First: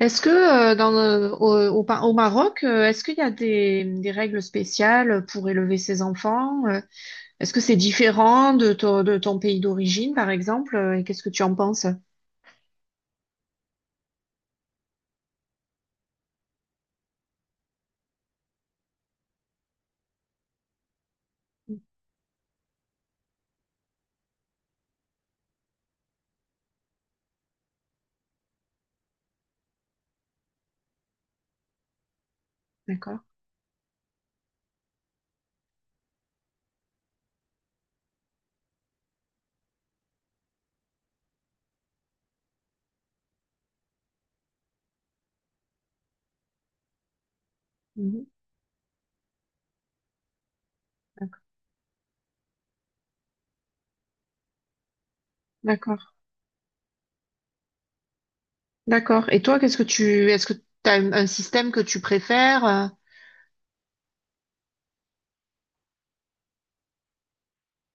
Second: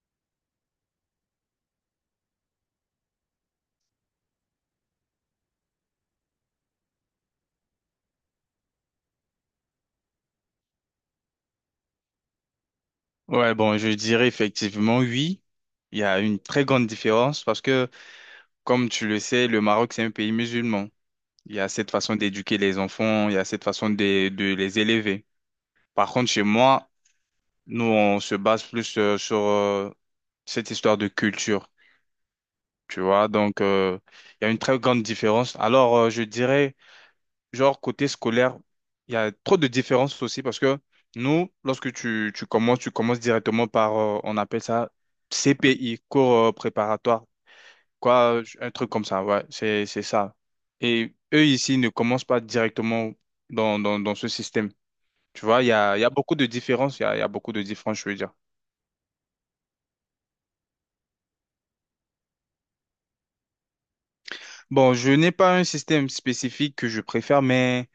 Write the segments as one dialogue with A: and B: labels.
A: Est-ce que dans au au Maroc, est-ce qu'il y a des règles spéciales pour élever ses enfants? Est-ce que c'est différent de de ton pays d'origine, par exemple? Et qu'est-ce que tu en penses?
B: Ouais, bon, je dirais effectivement oui. Il y a une très grande différence parce que, comme tu le sais, le Maroc, c'est un pays musulman. Il y a cette façon d'éduquer les enfants, il y a cette façon de les élever. Par contre, chez moi, nous, on se base plus sur cette histoire de culture, tu
A: D'accord.
B: vois. Donc, il y a une très grande différence. Alors, je dirais... genre côté scolaire, il y a trop de différences aussi parce que nous, lorsque tu commences, tu commences directement par, on appelle ça CPI, cours préparatoire,
A: Mhm.
B: quoi, un truc comme ça, ouais, c'est ça. Et eux ici ne commencent pas directement dans ce système. Tu vois, il y a,
A: D'accord.
B: il y a beaucoup de différences, il y a beaucoup de différences, je veux dire.
A: D'accord. Et toi, qu'est-ce que est-ce que tu as un système que tu préfères?
B: Bon, je n'ai pas un système spécifique que je préfère, mais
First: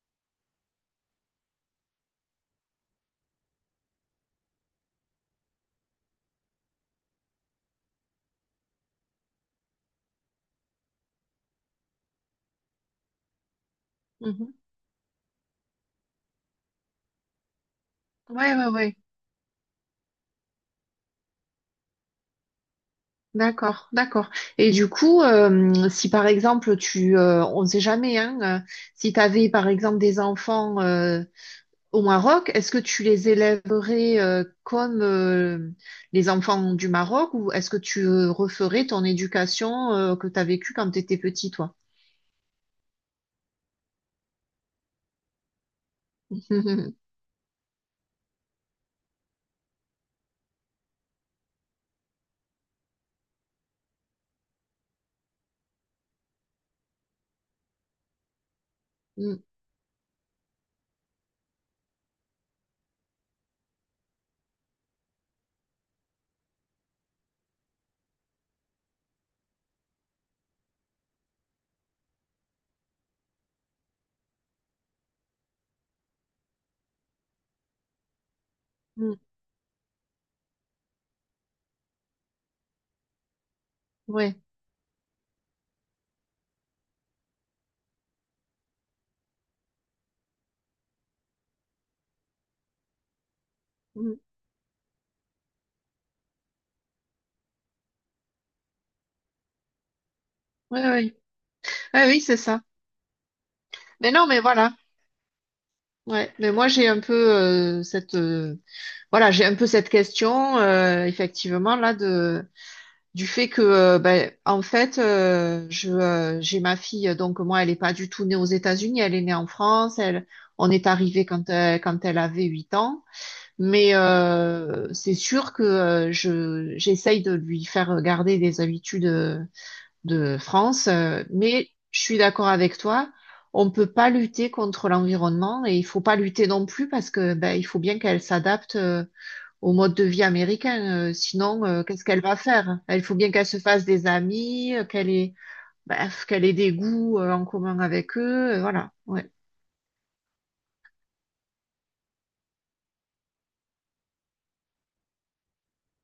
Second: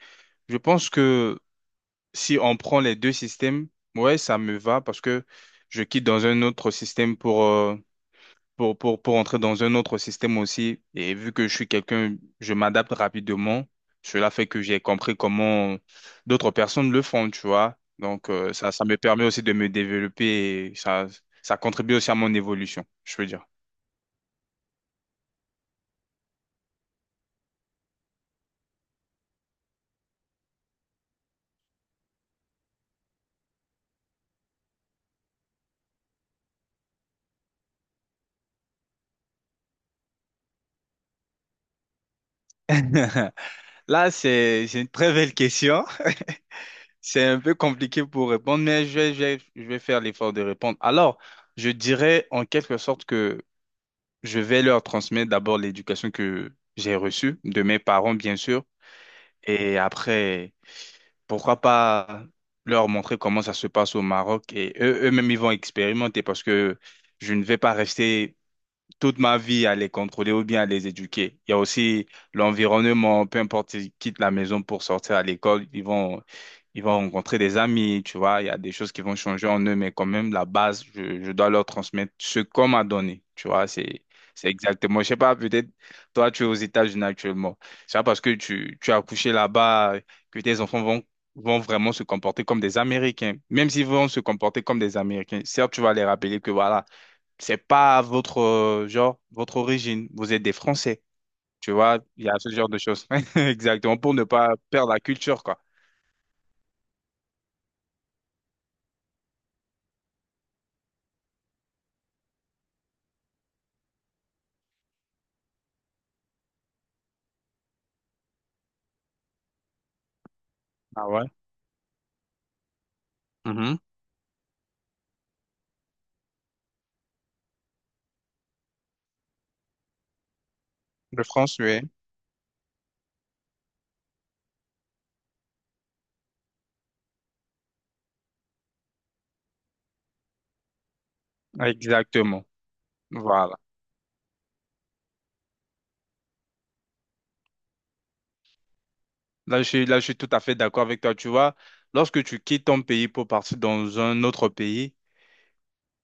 B: je pense que si on prend les deux systèmes, ouais, ça me va parce que je quitte dans un autre système pour, pour entrer dans un autre système aussi. Et vu que je suis quelqu'un, je m'adapte rapidement. Cela fait
A: Mhm.
B: que j'ai compris comment d'autres personnes le font, tu vois. Donc,
A: Ouais, ouais,
B: ça, ça
A: ouais.
B: me permet aussi de me développer et ça contribue aussi à mon évolution, je veux dire.
A: D'accord, d'accord. Et du coup, si par exemple on ne sait jamais, hein, si tu avais par exemple des enfants. Au Maroc, est-ce que tu les élèverais comme les enfants du Maroc ou est-ce que tu referais ton éducation que tu as vécue quand tu étais petit, toi?
B: Là, c'est une très belle question. C'est un peu compliqué pour répondre, mais je vais faire l'effort de répondre. Alors, je dirais en quelque sorte que je vais leur transmettre d'abord l'éducation que j'ai reçue de mes parents, bien sûr,
A: Mm,
B: et après, pourquoi pas leur montrer comment ça se passe au Maroc et eux, eux-mêmes, ils vont expérimenter parce que je ne vais pas rester toute ma vie à les contrôler ou bien à les éduquer. Il y a aussi l'environnement, peu importe, ils quittent la maison pour sortir à l'école, ils vont rencontrer des amis, tu vois, il y a des choses qui
A: mm.
B: vont changer en eux, mais quand même, la base, je dois leur transmettre ce qu'on m'a donné, tu vois,
A: Ouais.
B: c'est exactement, je sais pas, peut-être, toi, tu es aux États-Unis actuellement, c'est pas parce que tu as accouché là-bas que tes enfants vont vont vraiment se comporter comme des Américains, même s'ils vont
A: Mm,
B: se comporter comme des Américains. Certes, tu vas les rappeler que voilà, c'est pas votre genre, votre origine. Vous êtes des
A: ouais,
B: Français.
A: ouais.
B: Tu vois,
A: Ah oui,
B: il y a
A: c'est
B: ce
A: ça.
B: genre de choses. Exactement,
A: Mais
B: pour ne
A: non, mais
B: pas
A: voilà.
B: perdre la culture, quoi.
A: Ouais. Mais moi, j'ai un peu cette voilà, j'ai un peu cette question effectivement là du fait que ben, en fait je j'ai ma fille, donc moi elle est pas du tout née aux États-Unis, elle est née en France. Elle On est
B: Ah
A: arrivé
B: ouais?
A: quand elle avait 8 ans,
B: Mhm.
A: mais c'est sûr que je j'essaye de lui faire garder des habitudes de France,
B: Le
A: mais
B: français.
A: je suis d'accord avec toi, on peut pas lutter contre l'environnement et il faut pas lutter non plus parce que ben il faut bien qu'elle s'adapte au mode de vie américain. Sinon, qu'est-ce qu'elle va
B: Exactement.
A: faire? Il faut bien qu'elle se
B: Voilà.
A: fasse des amis, qu'elle ait, bref, qu'elle ait des goûts en commun avec eux. Voilà. Ouais.
B: Là, je suis tout à fait d'accord avec toi. Tu vois, lorsque tu quittes ton pays pour partir dans un autre pays,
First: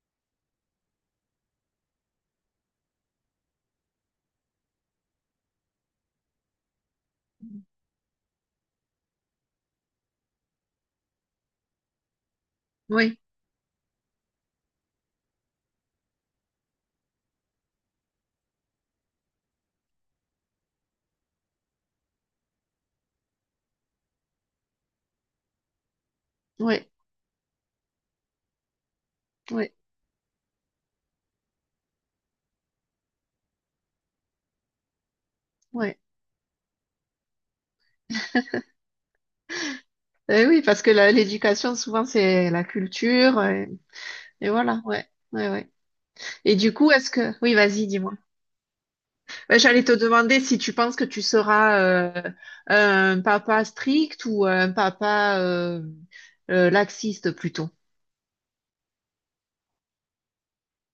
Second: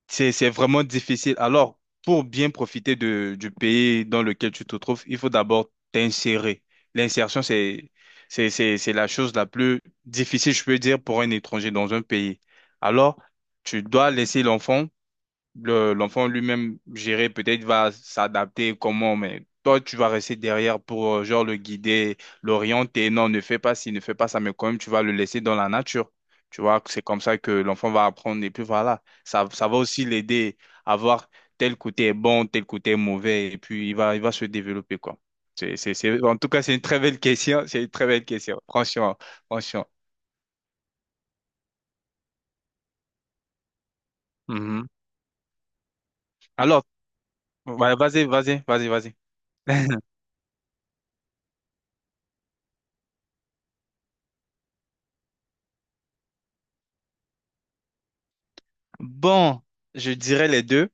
B: c'est vraiment difficile. Alors, pour bien profiter du pays dans lequel tu te trouves, il faut d'abord t'insérer. L'insertion, c'est la chose la plus difficile, je peux dire, pour un étranger dans un pays.
A: Oui,
B: Alors, tu dois laisser l'enfant l'enfant lui-même, gérer, peut-être va s'adapter comment, mais toi, tu vas rester derrière pour, genre, le guider, l'orienter. Non, ne fais pas ci, ne fais pas ça, mais quand même, tu vas le laisser dans la nature. Tu vois,
A: oui,
B: c'est comme ça que l'enfant va apprendre. Et puis voilà, ça
A: oui,
B: va aussi l'aider à voir tel côté est bon, tel côté est mauvais, et puis il va se développer, quoi. C'est, c'est,
A: oui.
B: c'est- en tout cas, c'est une très belle question. C'est une très belle question. Franchement, franchement.
A: Eh oui, parce que l'éducation, souvent, c'est la culture. Et voilà,
B: Mhm.
A: ouais. Ouais, ouais. Et du
B: Alors,
A: coup, est-ce que… Oui, vas-y,
B: ouais,
A: dis-moi.
B: vas-y.
A: Ouais, j'allais te demander si tu penses que tu seras un papa strict ou un papa laxiste plutôt.
B: Bon, je dirais les deux.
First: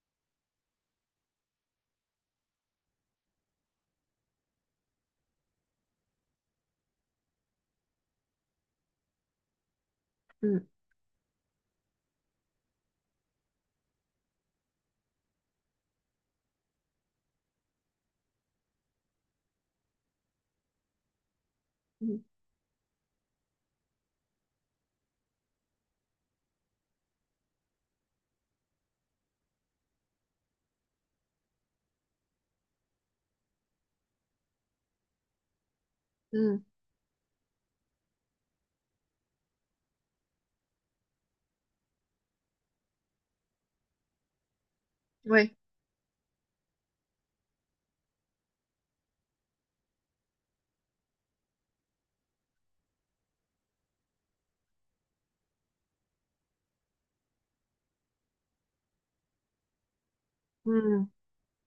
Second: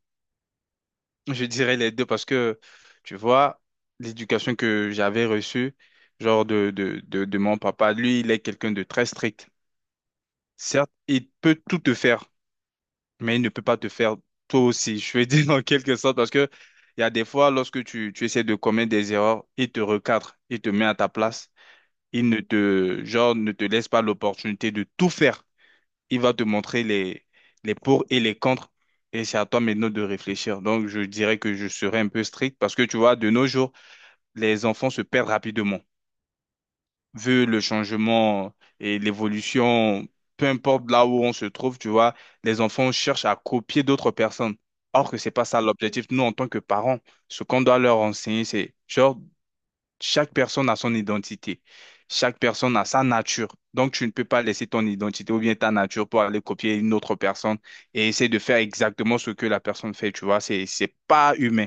B: Je dirais les deux parce que, tu vois, l'éducation que j'avais reçue, genre de mon papa, lui, il est quelqu'un de très strict.
A: Mm,
B: Certes, il peut tout te faire, mais il ne peut pas te faire toi aussi. Je veux dire en quelque sorte parce que il y a des fois, lorsque tu essaies de commettre des erreurs, il te recadre, il te met à ta place,
A: mm,
B: il ne te, genre, ne te laisse pas l'opportunité de tout faire il va te montrer les pour et les contre. Et c'est à toi maintenant de réfléchir. Donc, je dirais que je serais un peu strict parce que tu vois, de nos jours, les enfants se perdent rapidement.
A: mm.
B: Vu le changement et l'évolution, peu importe là où on se trouve, tu vois, les enfants cherchent à copier d'autres personnes. Or que c'est pas
A: Ouais.
B: ça l'objectif. Nous, en tant que parents, ce qu'on doit leur enseigner, c'est genre chaque personne a son identité. Chaque personne a sa nature. Donc, tu ne peux pas laisser ton identité ou bien ta nature pour aller copier une autre personne et essayer de faire exactement ce que la personne fait. Tu vois, c'est
A: Mmh.
B: pas humain.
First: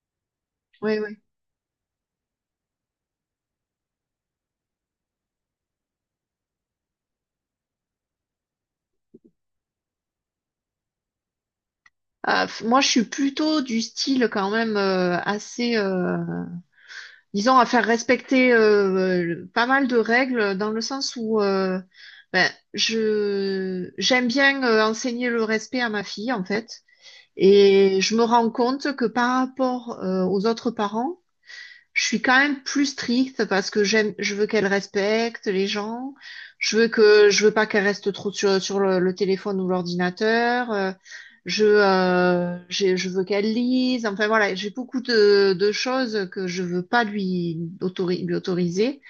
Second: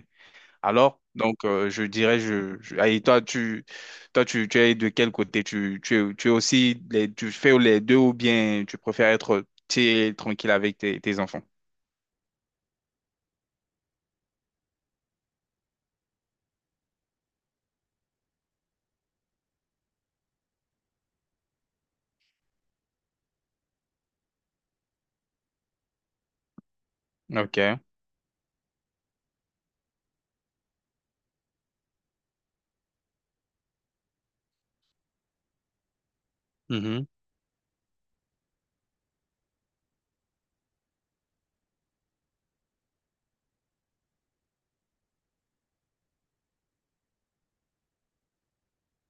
A: Oui,
B: Alors,
A: oui.
B: donc, je dirais, je- et toi, tu, toi, tu es de quel côté? Tu es aussi, tu fais les deux ou bien tu préfères être tu es tranquille avec tes, tes enfants?
A: Moi, je suis plutôt du style quand même disons, à faire respecter pas mal de règles dans le sens où ben, je j'aime bien enseigner le respect à ma fille en fait,
B: Ok.
A: et je me rends compte que par rapport aux autres parents, je suis quand même plus stricte parce que j'aime, je veux qu'elle respecte les gens. Je veux
B: Mhm.
A: je veux pas qu'elle reste trop sur le téléphone ou l'ordinateur. Je veux qu'elle lise. Enfin voilà, j'ai beaucoup de choses que je veux pas lui, lui autoriser.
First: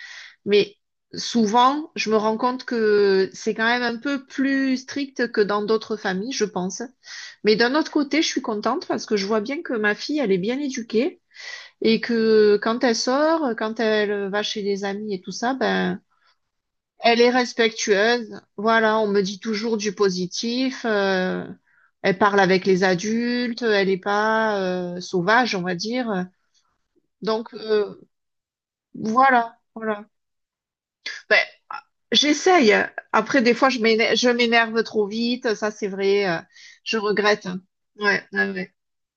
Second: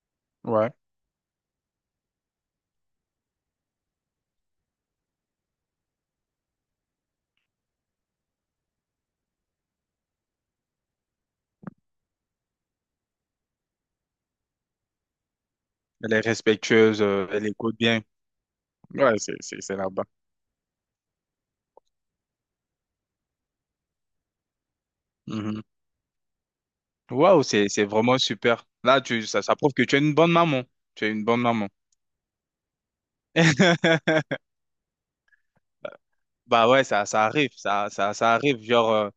B: Ouais.
A: Mais souvent, je me rends compte que c'est quand même un peu plus strict que dans d'autres familles, je pense. Mais d'un autre côté, je suis contente parce que je vois bien que ma fille, elle est bien éduquée. Et que quand elle sort, quand elle va chez des amis et tout ça, ben,
B: Elle est respectueuse,
A: elle est
B: elle écoute bien.
A: respectueuse. Voilà, on
B: Ouais,
A: me dit
B: c'est
A: toujours du
B: là-bas.
A: positif. Elle parle avec les adultes, elle n'est pas sauvage, on va dire.
B: Waouh,
A: Donc
B: c'est vraiment super. Là, tu, ça
A: voilà,
B: prouve que tu es
A: voilà.
B: une bonne maman. Tu es une
A: Ben,
B: bonne maman.
A: j'essaye. Après, des fois, je m'énerve trop vite. Ça, c'est vrai.
B: Bah ouais,
A: Je
B: ça
A: regrette.
B: arrive,
A: Ouais,
B: ça
A: ouais,
B: arrive.
A: ouais,
B: Genre, euh,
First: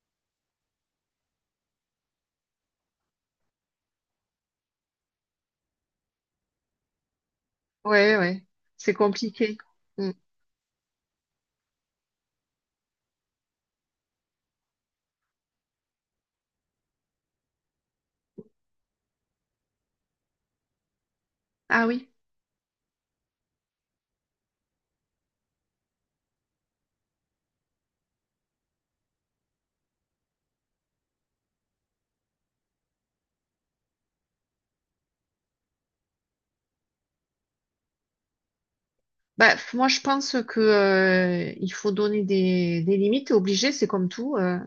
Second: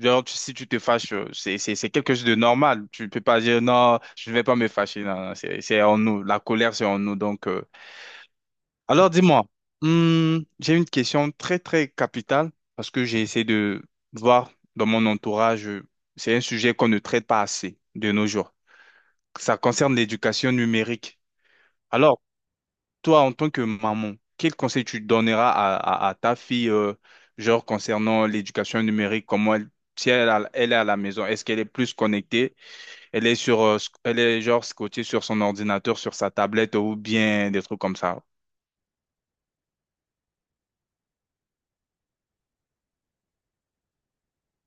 B: genre, si tu te fâches, c'est quelque chose de normal. Tu ne peux pas dire non, je ne vais pas me fâcher. Non, non, c'est en nous. La colère, c'est en nous. Donc,
A: ouais, ouais. C'est
B: alors dis-moi,
A: compliqué. Mm.
B: hmm, j'ai une question très, très capitale parce que j'ai essayé de voir dans mon entourage, c'est un sujet qu'on ne traite pas assez de nos jours. Ça concerne l'éducation numérique.
A: Ah oui.
B: Alors, toi, en tant que maman, quel conseil tu donneras à ta fille, genre concernant l'éducation numérique, comment elle, si elle, elle est à la maison, est-ce qu'elle est plus connectée, elle est sur, elle est genre scotchée sur son ordinateur, sur sa tablette ou bien des trucs comme ça.
A: Moi, je pense que il faut donner des limites, t'es obligé, c'est comme tout.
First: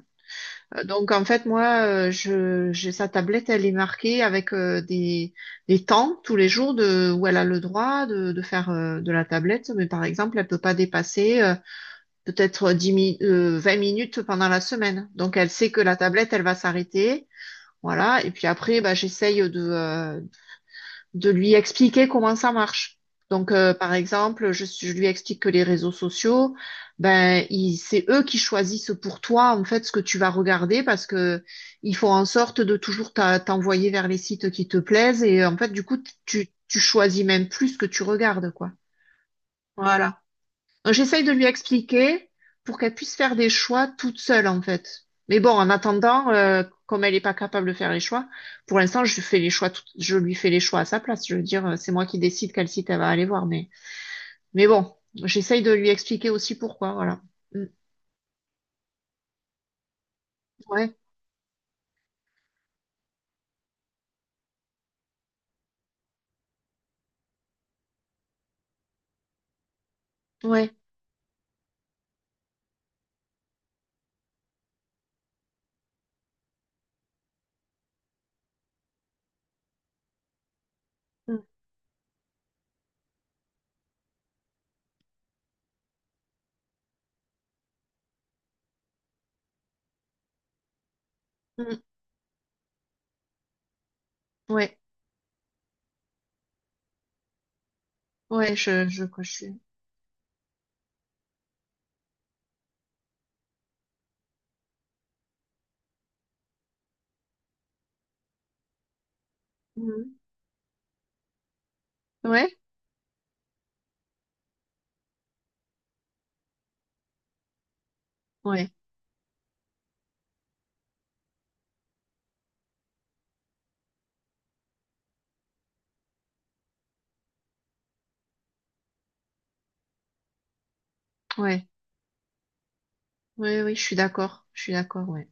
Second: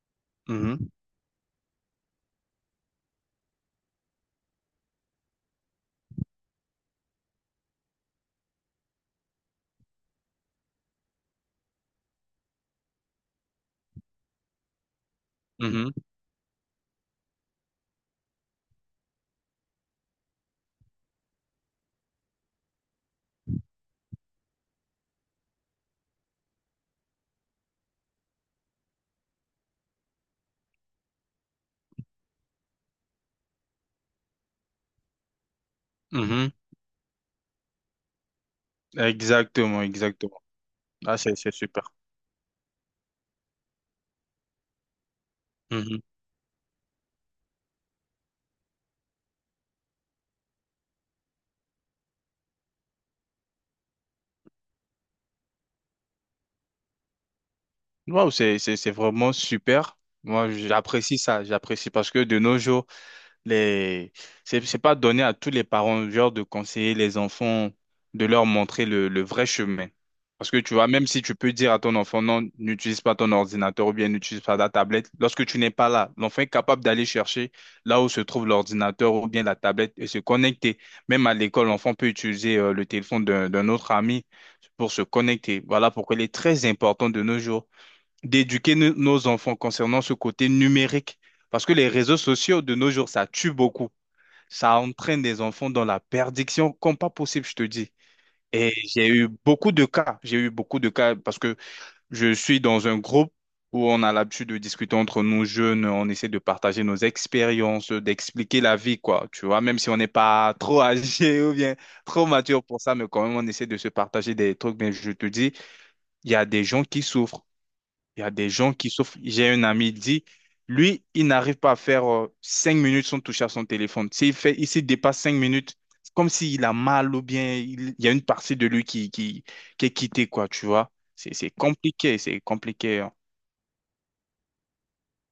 B: Mhm,
A: Donc, en fait, j'ai sa tablette, elle est marquée avec des temps tous les jours de où elle a le droit de faire de la tablette, mais par exemple, elle peut pas dépasser 20 minutes pendant la semaine. Donc, elle sait que
B: mhm,
A: la tablette, elle va s'arrêter. Voilà, et puis après, bah, de lui expliquer comment ça marche. Donc, par exemple, je lui explique que les réseaux sociaux, ben, c'est eux qui choisissent pour toi, en fait, ce que tu vas regarder parce que ils font en sorte de toujours t'envoyer vers les sites qui te plaisent et, en fait, du coup,
B: mhm.
A: tu choisis même plus ce que tu regardes, quoi.
B: Exactement,
A: Voilà.
B: exactement. Ah,
A: J'essaye de lui
B: c'est super.
A: expliquer pour qu'elle puisse faire des choix toute seule, en fait. Mais bon, en
B: Mhm.
A: attendant, comme elle n'est pas capable de faire les choix, pour l'instant, je fais les choix, je lui fais les choix à sa place. Je veux dire, c'est moi qui décide quel site elle va aller voir. Mais bon, j'essaye de lui expliquer aussi pourquoi, voilà. Mm.
B: Waouh, c'est vraiment super. Moi,
A: Ouais,
B: j'apprécie ça, j'apprécie parce que de nos jours, les... c'est pas donné à tous les parents, genre, de conseiller les enfants, de leur montrer le vrai chemin. Parce que
A: ouais.
B: tu vois, même si tu peux dire à ton enfant, non, n'utilise pas ton ordinateur ou bien n'utilise pas la tablette, lorsque tu n'es pas là, l'enfant est capable d'aller chercher là où se trouve l'ordinateur ou bien la tablette et se connecter. Même à
A: Mm.
B: l'école, l'enfant peut utiliser le téléphone d'un autre ami pour se connecter. Voilà pourquoi il est très important de nos jours d'éduquer nos enfants concernant ce côté numérique. Parce que
A: Mm.
B: les réseaux sociaux de nos jours, ça tue beaucoup.
A: Ouais,
B: Ça entraîne des enfants dans la perdition comme pas possible, je te dis.
A: ouais,
B: Et j'ai
A: je
B: eu
A: suis.
B: beaucoup de cas. J'ai eu beaucoup de cas parce que je suis dans un groupe où on a l'habitude de discuter entre nous jeunes, on essaie de partager nos expériences, d'expliquer la vie, quoi. Tu vois, même si on n'est
A: Mm.
B: pas trop âgé ou bien trop
A: Ouais,
B: mature pour ça, mais quand même, on essaie de se partager des trucs. Mais je te dis, il y a des gens qui souffrent. Il y a des
A: ouais,
B: gens qui sauf j'ai un ami, il dit, lui, il n'arrive pas à faire 5 minutes sans toucher à son téléphone. S'il fait, il s'il dépasse 5 minutes, c'est comme s'il a mal ou bien il y a une partie de lui qui est quittée, quoi, tu vois. C'est
A: ouais,
B: compliqué, c'est compliqué, hein.
A: ouais, oui, je suis d'accord, ouais.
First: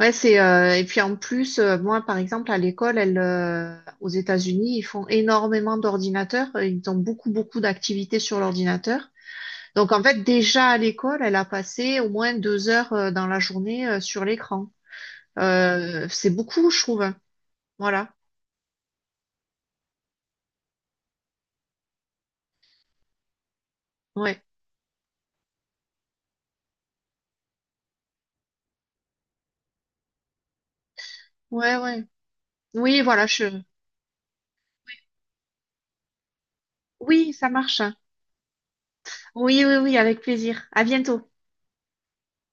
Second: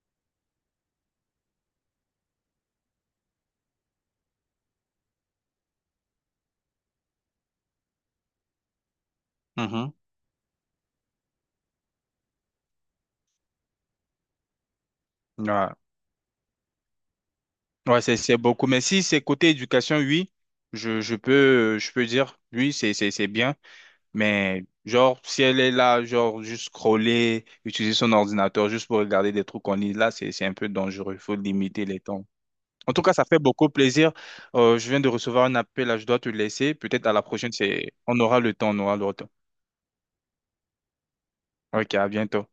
A: Ouais, c'est et puis en plus, moi par exemple à l'école, aux États-Unis, ils font énormément d'ordinateurs, ils ont beaucoup beaucoup d'activités sur l'ordinateur. Donc
B: Mhm.
A: en fait déjà à l'école, elle a passé au moins 2 heures dans la journée sur l'écran.
B: Ouais,
A: C'est beaucoup, je trouve, hein.
B: ouais,
A: Voilà.
B: c'est beaucoup. Mais si c'est côté éducation, oui, je peux dire, oui, c'est bien.
A: Ouais,
B: Mais genre, si elle est là, genre, juste scroller, utiliser son ordinateur juste pour regarder des trucs qu'on lit, là, c'est un peu dangereux. Il faut
A: ouais,
B: limiter les
A: ouais.
B: temps. En
A: Oui,
B: tout cas, ça
A: voilà.
B: fait
A: Je…
B: beaucoup plaisir. Je viens de recevoir un appel, là, je dois te laisser. Peut-être à la
A: Oui, ça
B: prochaine,
A: marche,
B: c'est...
A: hein.
B: on aura le temps, on aura le temps.
A: Oui, oui, oui, avec plaisir. À bientôt.
B: Ok, à bientôt.